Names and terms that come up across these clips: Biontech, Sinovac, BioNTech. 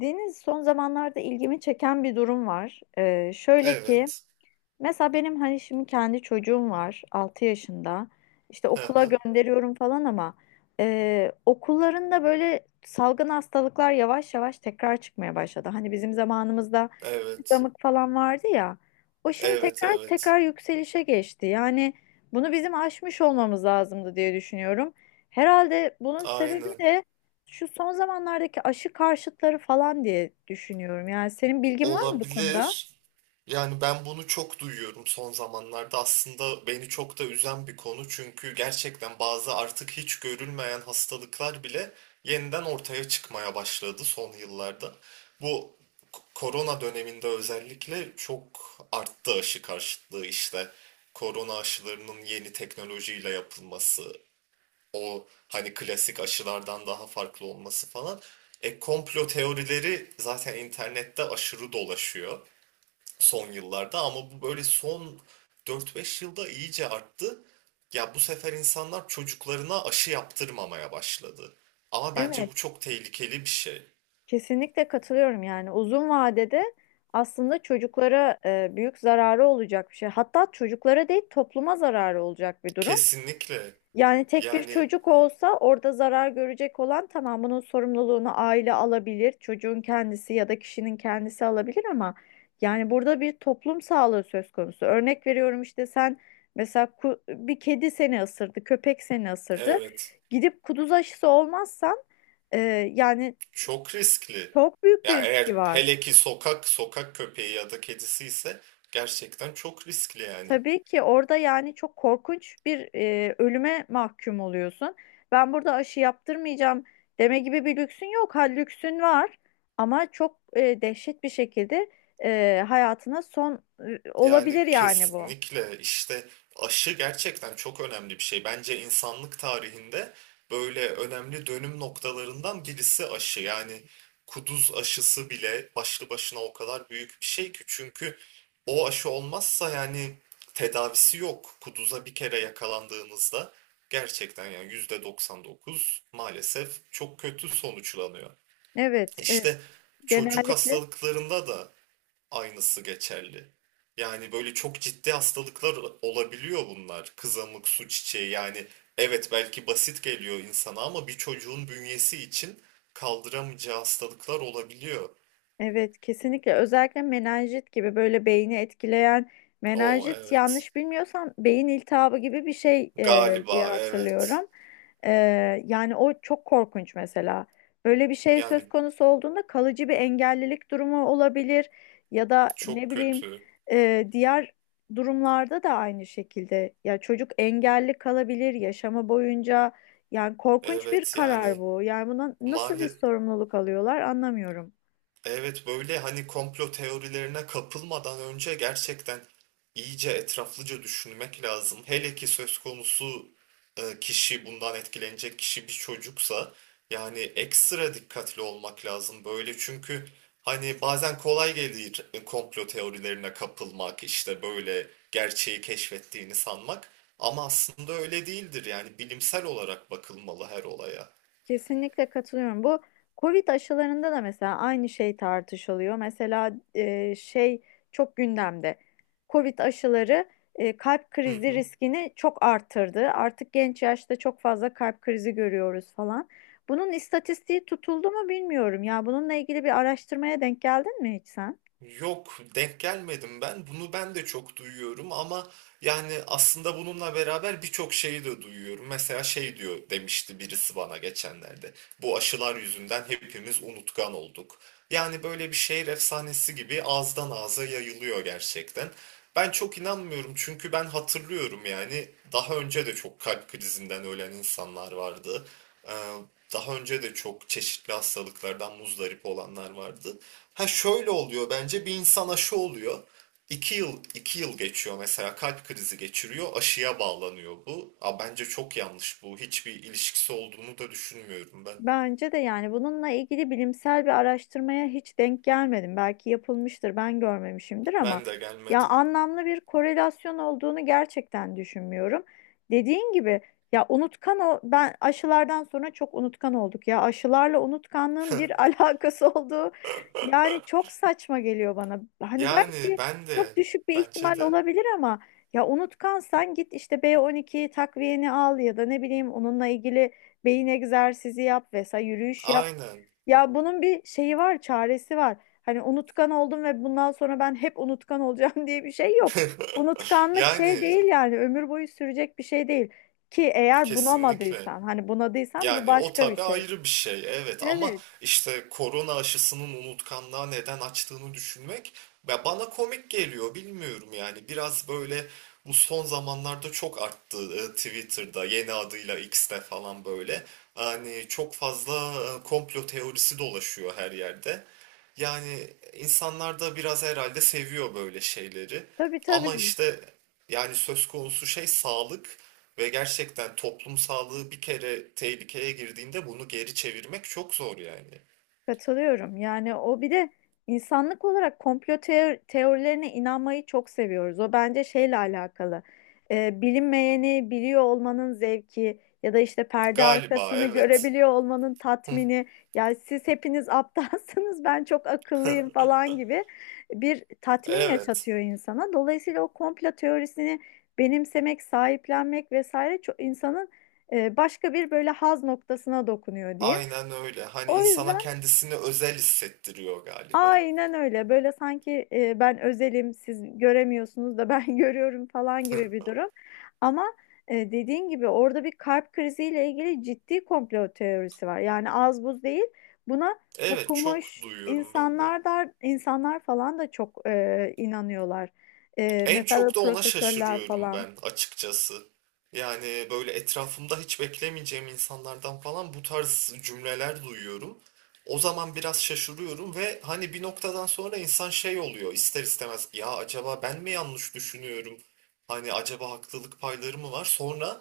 Deniz, son zamanlarda ilgimi çeken bir durum var. Şöyle ki. Evet. Mesela benim hani şimdi kendi çocuğum var 6 yaşında. İşte Hı okula hı. gönderiyorum falan ama okullarında böyle salgın hastalıklar yavaş yavaş tekrar çıkmaya başladı. Hani bizim zamanımızda Evet. damık falan vardı ya. O şimdi Evet, tekrar evet. tekrar yükselişe geçti. Yani bunu bizim aşmış olmamız lazımdı diye düşünüyorum. Herhalde bunun sebebi Aynen. de şu son zamanlardaki aşı karşıtları falan diye düşünüyorum. Yani senin bilgin var mı bu konuda? Olabilir. Yani ben bunu çok duyuyorum son zamanlarda. Aslında beni çok da üzen bir konu. Çünkü gerçekten bazı artık hiç görülmeyen hastalıklar bile yeniden ortaya çıkmaya başladı son yıllarda. Bu korona döneminde özellikle çok arttı aşı karşıtlığı işte. Korona aşılarının yeni teknolojiyle yapılması, o hani klasik aşılardan daha farklı olması falan. E komplo teorileri zaten internette aşırı dolaşıyor son yıllarda ama bu böyle son dört beş yılda iyice arttı. Ya bu sefer insanlar çocuklarına aşı yaptırmamaya başladı. Ama bence bu Evet. çok tehlikeli bir şey. Kesinlikle katılıyorum, yani uzun vadede aslında çocuklara büyük zararı olacak bir şey. Hatta çocuklara değil, topluma zararı olacak bir durum. Kesinlikle. Yani tek bir Yani çocuk olsa, orada zarar görecek olan, tamam, bunun sorumluluğunu aile alabilir, çocuğun kendisi ya da kişinin kendisi alabilir, ama yani burada bir toplum sağlığı söz konusu. Örnek veriyorum, işte sen mesela bir kedi seni ısırdı, köpek seni ısırdı. evet, Gidip kuduz aşısı olmazsan e, yani çok riskli. çok büyük bir Ya riski eğer var. hele ki sokak sokak köpeği ya da kedisi ise gerçekten çok riskli yani. Tabii ki orada yani çok korkunç bir ölüme mahkum oluyorsun. Ben burada aşı yaptırmayacağım deme gibi bir lüksün yok. Ha, lüksün var ama çok dehşet bir şekilde hayatına son Yani olabilir yani bu. kesinlikle işte aşı gerçekten çok önemli bir şey. Bence insanlık tarihinde böyle önemli dönüm noktalarından birisi aşı. Yani kuduz aşısı bile başlı başına o kadar büyük bir şey ki çünkü o aşı olmazsa yani tedavisi yok. Kuduza bir kere yakalandığınızda gerçekten yani %99 maalesef çok kötü sonuçlanıyor. Evet, İşte çocuk genellikle. hastalıklarında da aynısı geçerli. Yani böyle çok ciddi hastalıklar olabiliyor bunlar. Kızamık, su çiçeği yani evet belki basit geliyor insana ama bir çocuğun bünyesi için kaldıramayacağı hastalıklar olabiliyor. Evet, kesinlikle, özellikle menenjit gibi böyle beyni etkileyen, O menenjit evet. yanlış bilmiyorsam beyin iltihabı gibi bir şey diye Galiba evet. hatırlıyorum. E, Yani o çok korkunç mesela. Böyle bir şey söz Yani konusu olduğunda kalıcı bir engellilik durumu olabilir ya da ne çok bileyim kötü. Diğer durumlarda da aynı şekilde. Ya çocuk engelli kalabilir yaşama boyunca. Yani korkunç bir Evet karar yani bu. Yani buna nasıl bir mali. sorumluluk alıyorlar, anlamıyorum. Evet böyle hani komplo teorilerine kapılmadan önce gerçekten iyice etraflıca düşünmek lazım. Hele ki söz konusu kişi bundan etkilenecek kişi bir çocuksa yani ekstra dikkatli olmak lazım böyle çünkü hani bazen kolay gelir komplo teorilerine kapılmak işte böyle gerçeği keşfettiğini sanmak ama aslında öyle değildir yani bilimsel olarak bakılmalı her olaya. Kesinlikle katılıyorum. Bu Covid aşılarında da mesela aynı şey tartışılıyor. Mesela çok gündemde. Covid aşıları kalp Hı krizi hı. riskini çok arttırdı. Artık genç yaşta çok fazla kalp krizi görüyoruz falan. Bunun istatistiği tutuldu mu bilmiyorum. Ya bununla ilgili bir araştırmaya denk geldin mi hiç sen? Yok, denk gelmedim ben. Bunu ben de çok duyuyorum ama yani aslında bununla beraber birçok şeyi de duyuyorum. Mesela şey diyor, demişti birisi bana geçenlerde. Bu aşılar yüzünden hepimiz unutkan olduk. Yani böyle bir şehir efsanesi gibi ağızdan ağza yayılıyor gerçekten. Ben çok inanmıyorum çünkü ben hatırlıyorum yani daha önce de çok kalp krizinden ölen insanlar vardı. Ee, Daha önce de çok çeşitli hastalıklardan muzdarip olanlar vardı. Ha şöyle oluyor, bence bir insan aşı oluyor. İki yıl, iki yıl geçiyor mesela, kalp krizi geçiriyor, aşıya bağlanıyor bu. Aa, bence çok yanlış bu. Hiçbir ilişkisi olduğunu da düşünmüyorum ben. Bence de yani bununla ilgili bilimsel bir araştırmaya hiç denk gelmedim. Belki yapılmıştır, ben görmemişimdir, ama Ben de ya gelmedim. anlamlı bir korelasyon olduğunu gerçekten düşünmüyorum. Dediğin gibi, ya unutkan o, ben aşılardan sonra çok unutkan olduk ya. Aşılarla unutkanlığın bir alakası olduğu, yani çok saçma geliyor bana. Hani Yani belki ben çok de düşük bir bence ihtimal de olabilir, ama ya unutkansan git işte B12 takviyeni al ya da ne bileyim onunla ilgili beyin egzersizi yap vesaire, yürüyüş yap. aynen. Ya bunun bir şeyi var, çaresi var. Hani unutkan oldum ve bundan sonra ben hep unutkan olacağım diye bir şey yok. Unutkanlık şey Yani değil, yani ömür boyu sürecek bir şey değil. Ki eğer kesinlikle. bunamadıysan, hani bunadıysan bu Yani o başka bir tabii şey. ayrı bir şey, evet, ama Evet, işte korona aşısının unutkanlığa neden açtığını düşünmek, ya bana komik geliyor, bilmiyorum yani biraz böyle. Bu son zamanlarda çok arttı Twitter'da yeni adıyla X'te falan, böyle hani çok fazla komplo teorisi dolaşıyor her yerde. Yani insanlar da biraz herhalde seviyor böyle şeyleri. tabii Ama tabii. işte yani söz konusu şey sağlık ve gerçekten toplum sağlığı bir kere tehlikeye girdiğinde bunu geri çevirmek çok zor yani. Katılıyorum. Yani o bir de insanlık olarak komplo teorilerine inanmayı çok seviyoruz. O bence şeyle alakalı. Bilinmeyeni biliyor olmanın zevki ya da işte perde Galiba arkasını evet. görebiliyor olmanın tatmini. Yani siz hepiniz aptalsınız, ben çok akıllıyım falan gibi bir tatmin Evet. yaşatıyor insana. Dolayısıyla o komplo teorisini benimsemek, sahiplenmek vesaire çok insanın başka bir böyle haz noktasına dokunuyor, diyeyim. Aynen öyle. Hani O insana yüzden, kendisini özel hissettiriyor galiba. aynen öyle. Böyle sanki ben özelim, siz göremiyorsunuz da ben görüyorum falan gibi bir durum. Ama dediğin gibi orada bir kalp kriziyle ilgili ciddi komplo teorisi var. Yani az buz değil. Buna Evet, çok okumuş duyuyorum ben de. insanlar da, insanlar falan da çok inanıyorlar. En Mesela böyle çok da ona profesörler şaşırıyorum falan. ben açıkçası. Yani böyle etrafımda hiç beklemeyeceğim insanlardan falan bu tarz cümleler duyuyorum. O zaman biraz şaşırıyorum ve hani bir noktadan sonra insan şey oluyor ister istemez, ya acaba ben mi yanlış düşünüyorum? Hani acaba haklılık payları mı var? Sonra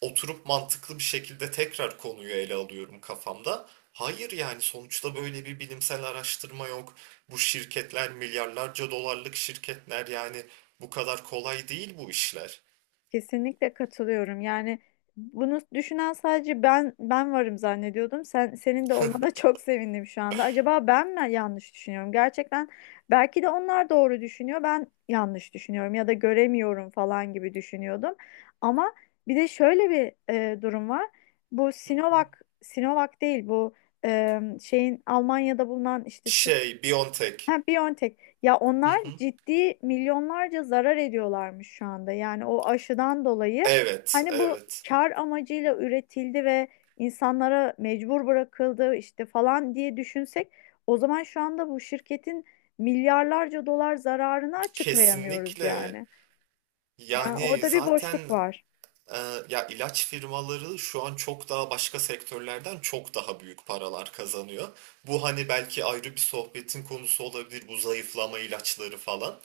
oturup mantıklı bir şekilde tekrar konuyu ele alıyorum kafamda. Hayır, yani sonuçta böyle bir bilimsel araştırma yok. Bu şirketler milyarlarca dolarlık şirketler, yani bu kadar kolay değil bu işler. Kesinlikle katılıyorum. Yani bunu düşünen sadece ben varım zannediyordum. Senin de olmana çok sevindim şu anda. Acaba ben mi yanlış düşünüyorum? Gerçekten belki de onlar doğru düşünüyor. Ben yanlış düşünüyorum ya da göremiyorum falan gibi düşünüyordum. Ama bir de şöyle bir durum var. Bu Hı hı. Sinovac, Sinovac değil bu, şeyin Almanya'da bulunan işte Türk. Şey, BioNTech. Ha, Biontech. Ya Hı onlar hı. ciddi milyonlarca zarar ediyorlarmış şu anda. Yani o aşıdan dolayı, Evet, hani bu evet. kar amacıyla üretildi ve insanlara mecbur bırakıldı işte falan diye düşünsek, o zaman şu anda bu şirketin milyarlarca dolar zararını açıklayamıyoruz Kesinlikle. yani. Yani Yani orada bir zaten, boşluk var. e, ya ilaç firmaları şu an çok daha başka sektörlerden çok daha büyük paralar kazanıyor. Bu hani belki ayrı bir sohbetin konusu olabilir, bu zayıflama ilaçları falan.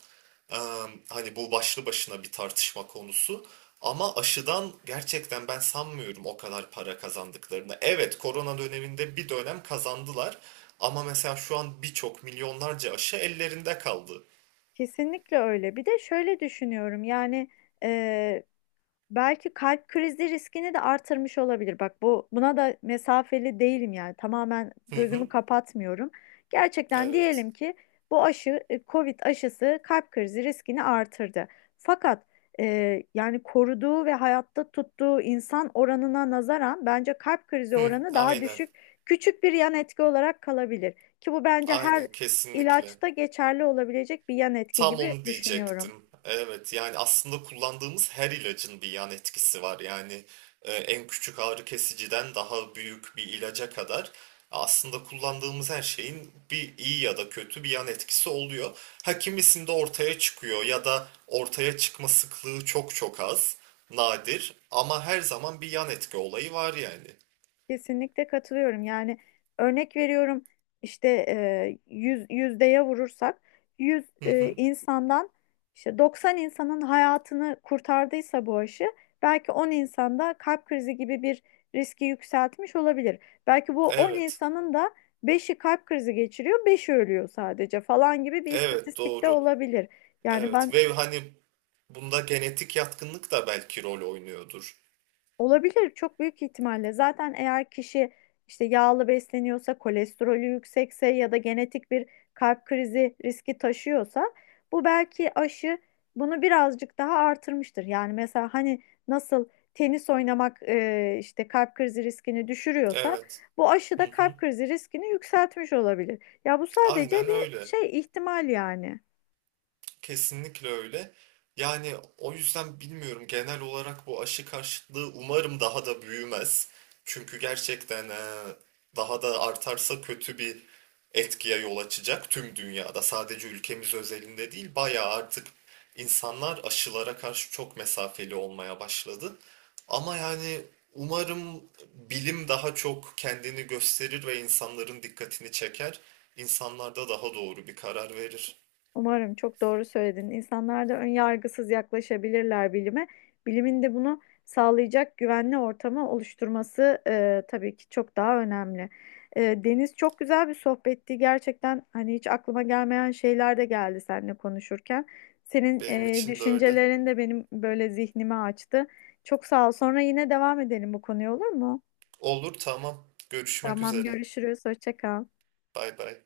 Hani bu başlı başına bir tartışma konusu. Ama aşıdan gerçekten ben sanmıyorum o kadar para kazandıklarını. Evet, korona döneminde bir dönem kazandılar. Ama mesela şu an birçok milyonlarca aşı ellerinde kaldı. Kesinlikle öyle. Bir de şöyle düşünüyorum, yani eee, belki kalp krizi riskini de artırmış olabilir. Bak, bu buna da mesafeli değilim yani. Tamamen Hı gözümü hı, kapatmıyorum. Gerçekten evet. diyelim ki bu aşı Covid aşısı kalp krizi riskini artırdı. Fakat yani koruduğu ve hayatta tuttuğu insan oranına nazaran bence kalp krizi Hı, oranı daha aynen, düşük, küçük bir yan etki olarak kalabilir. Ki bu bence her aynen, kesinlikle. ilaçta geçerli olabilecek bir yan etki Tam gibi onu düşünüyorum. diyecektim. Evet yani aslında kullandığımız her ilacın bir yan etkisi var. Yani en küçük ağrı kesiciden daha büyük bir ilaca kadar aslında kullandığımız her şeyin bir iyi ya da kötü bir yan etkisi oluyor. Ha, kimisinde ortaya çıkıyor ya da ortaya çıkma sıklığı çok çok az, nadir, ama her zaman bir yan etki olayı var yani. Kesinlikle katılıyorum. Yani örnek veriyorum işte, 100 yüzdeye vurursak 100 Hı hı. insandan işte 90 insanın hayatını kurtardıysa bu aşı, belki 10 insanda kalp krizi gibi bir riski yükseltmiş olabilir. Belki bu 10 Evet. insanın da beşi kalp krizi geçiriyor, beşi ölüyor sadece falan gibi bir Evet, istatistikte doğru. olabilir. Yani ben. Evet, ve hani bunda genetik yatkınlık da belki rol oynuyordur. Olabilir, çok büyük ihtimalle. Zaten eğer kişi işte yağlı besleniyorsa, kolesterolü yüksekse ya da genetik bir kalp krizi riski taşıyorsa bu, belki aşı bunu birazcık daha artırmıştır. Yani mesela, hani nasıl tenis oynamak işte kalp krizi riskini düşürüyorsa Evet. bu aşı Hı da hı. kalp krizi riskini yükseltmiş olabilir. Ya bu sadece Aynen bir öyle. şey ihtimal yani. Kesinlikle öyle. Yani o yüzden bilmiyorum, genel olarak bu aşı karşıtlığı umarım daha da büyümez. Çünkü gerçekten daha da artarsa kötü bir etkiye yol açacak tüm dünyada. Sadece ülkemiz özelinde değil, bayağı artık insanlar aşılara karşı çok mesafeli olmaya başladı. Ama yani umarım bilim daha çok kendini gösterir ve insanların dikkatini çeker. İnsanlar da daha doğru bir karar verir. Umarım, çok doğru söyledin. İnsanlar da ön yargısız yaklaşabilirler bilime. Bilimin de bunu sağlayacak güvenli ortamı oluşturması tabii ki çok daha önemli. Deniz, çok güzel bir sohbetti. Gerçekten hani hiç aklıma gelmeyen şeyler de geldi seninle konuşurken. Senin Benim için de öyle. düşüncelerin de benim böyle zihnimi açtı. Çok sağ ol. Sonra yine devam edelim bu konuya, olur mu? Olur, tamam. Görüşmek Tamam, üzere. görüşürüz. Hoşça kal. Bay bay.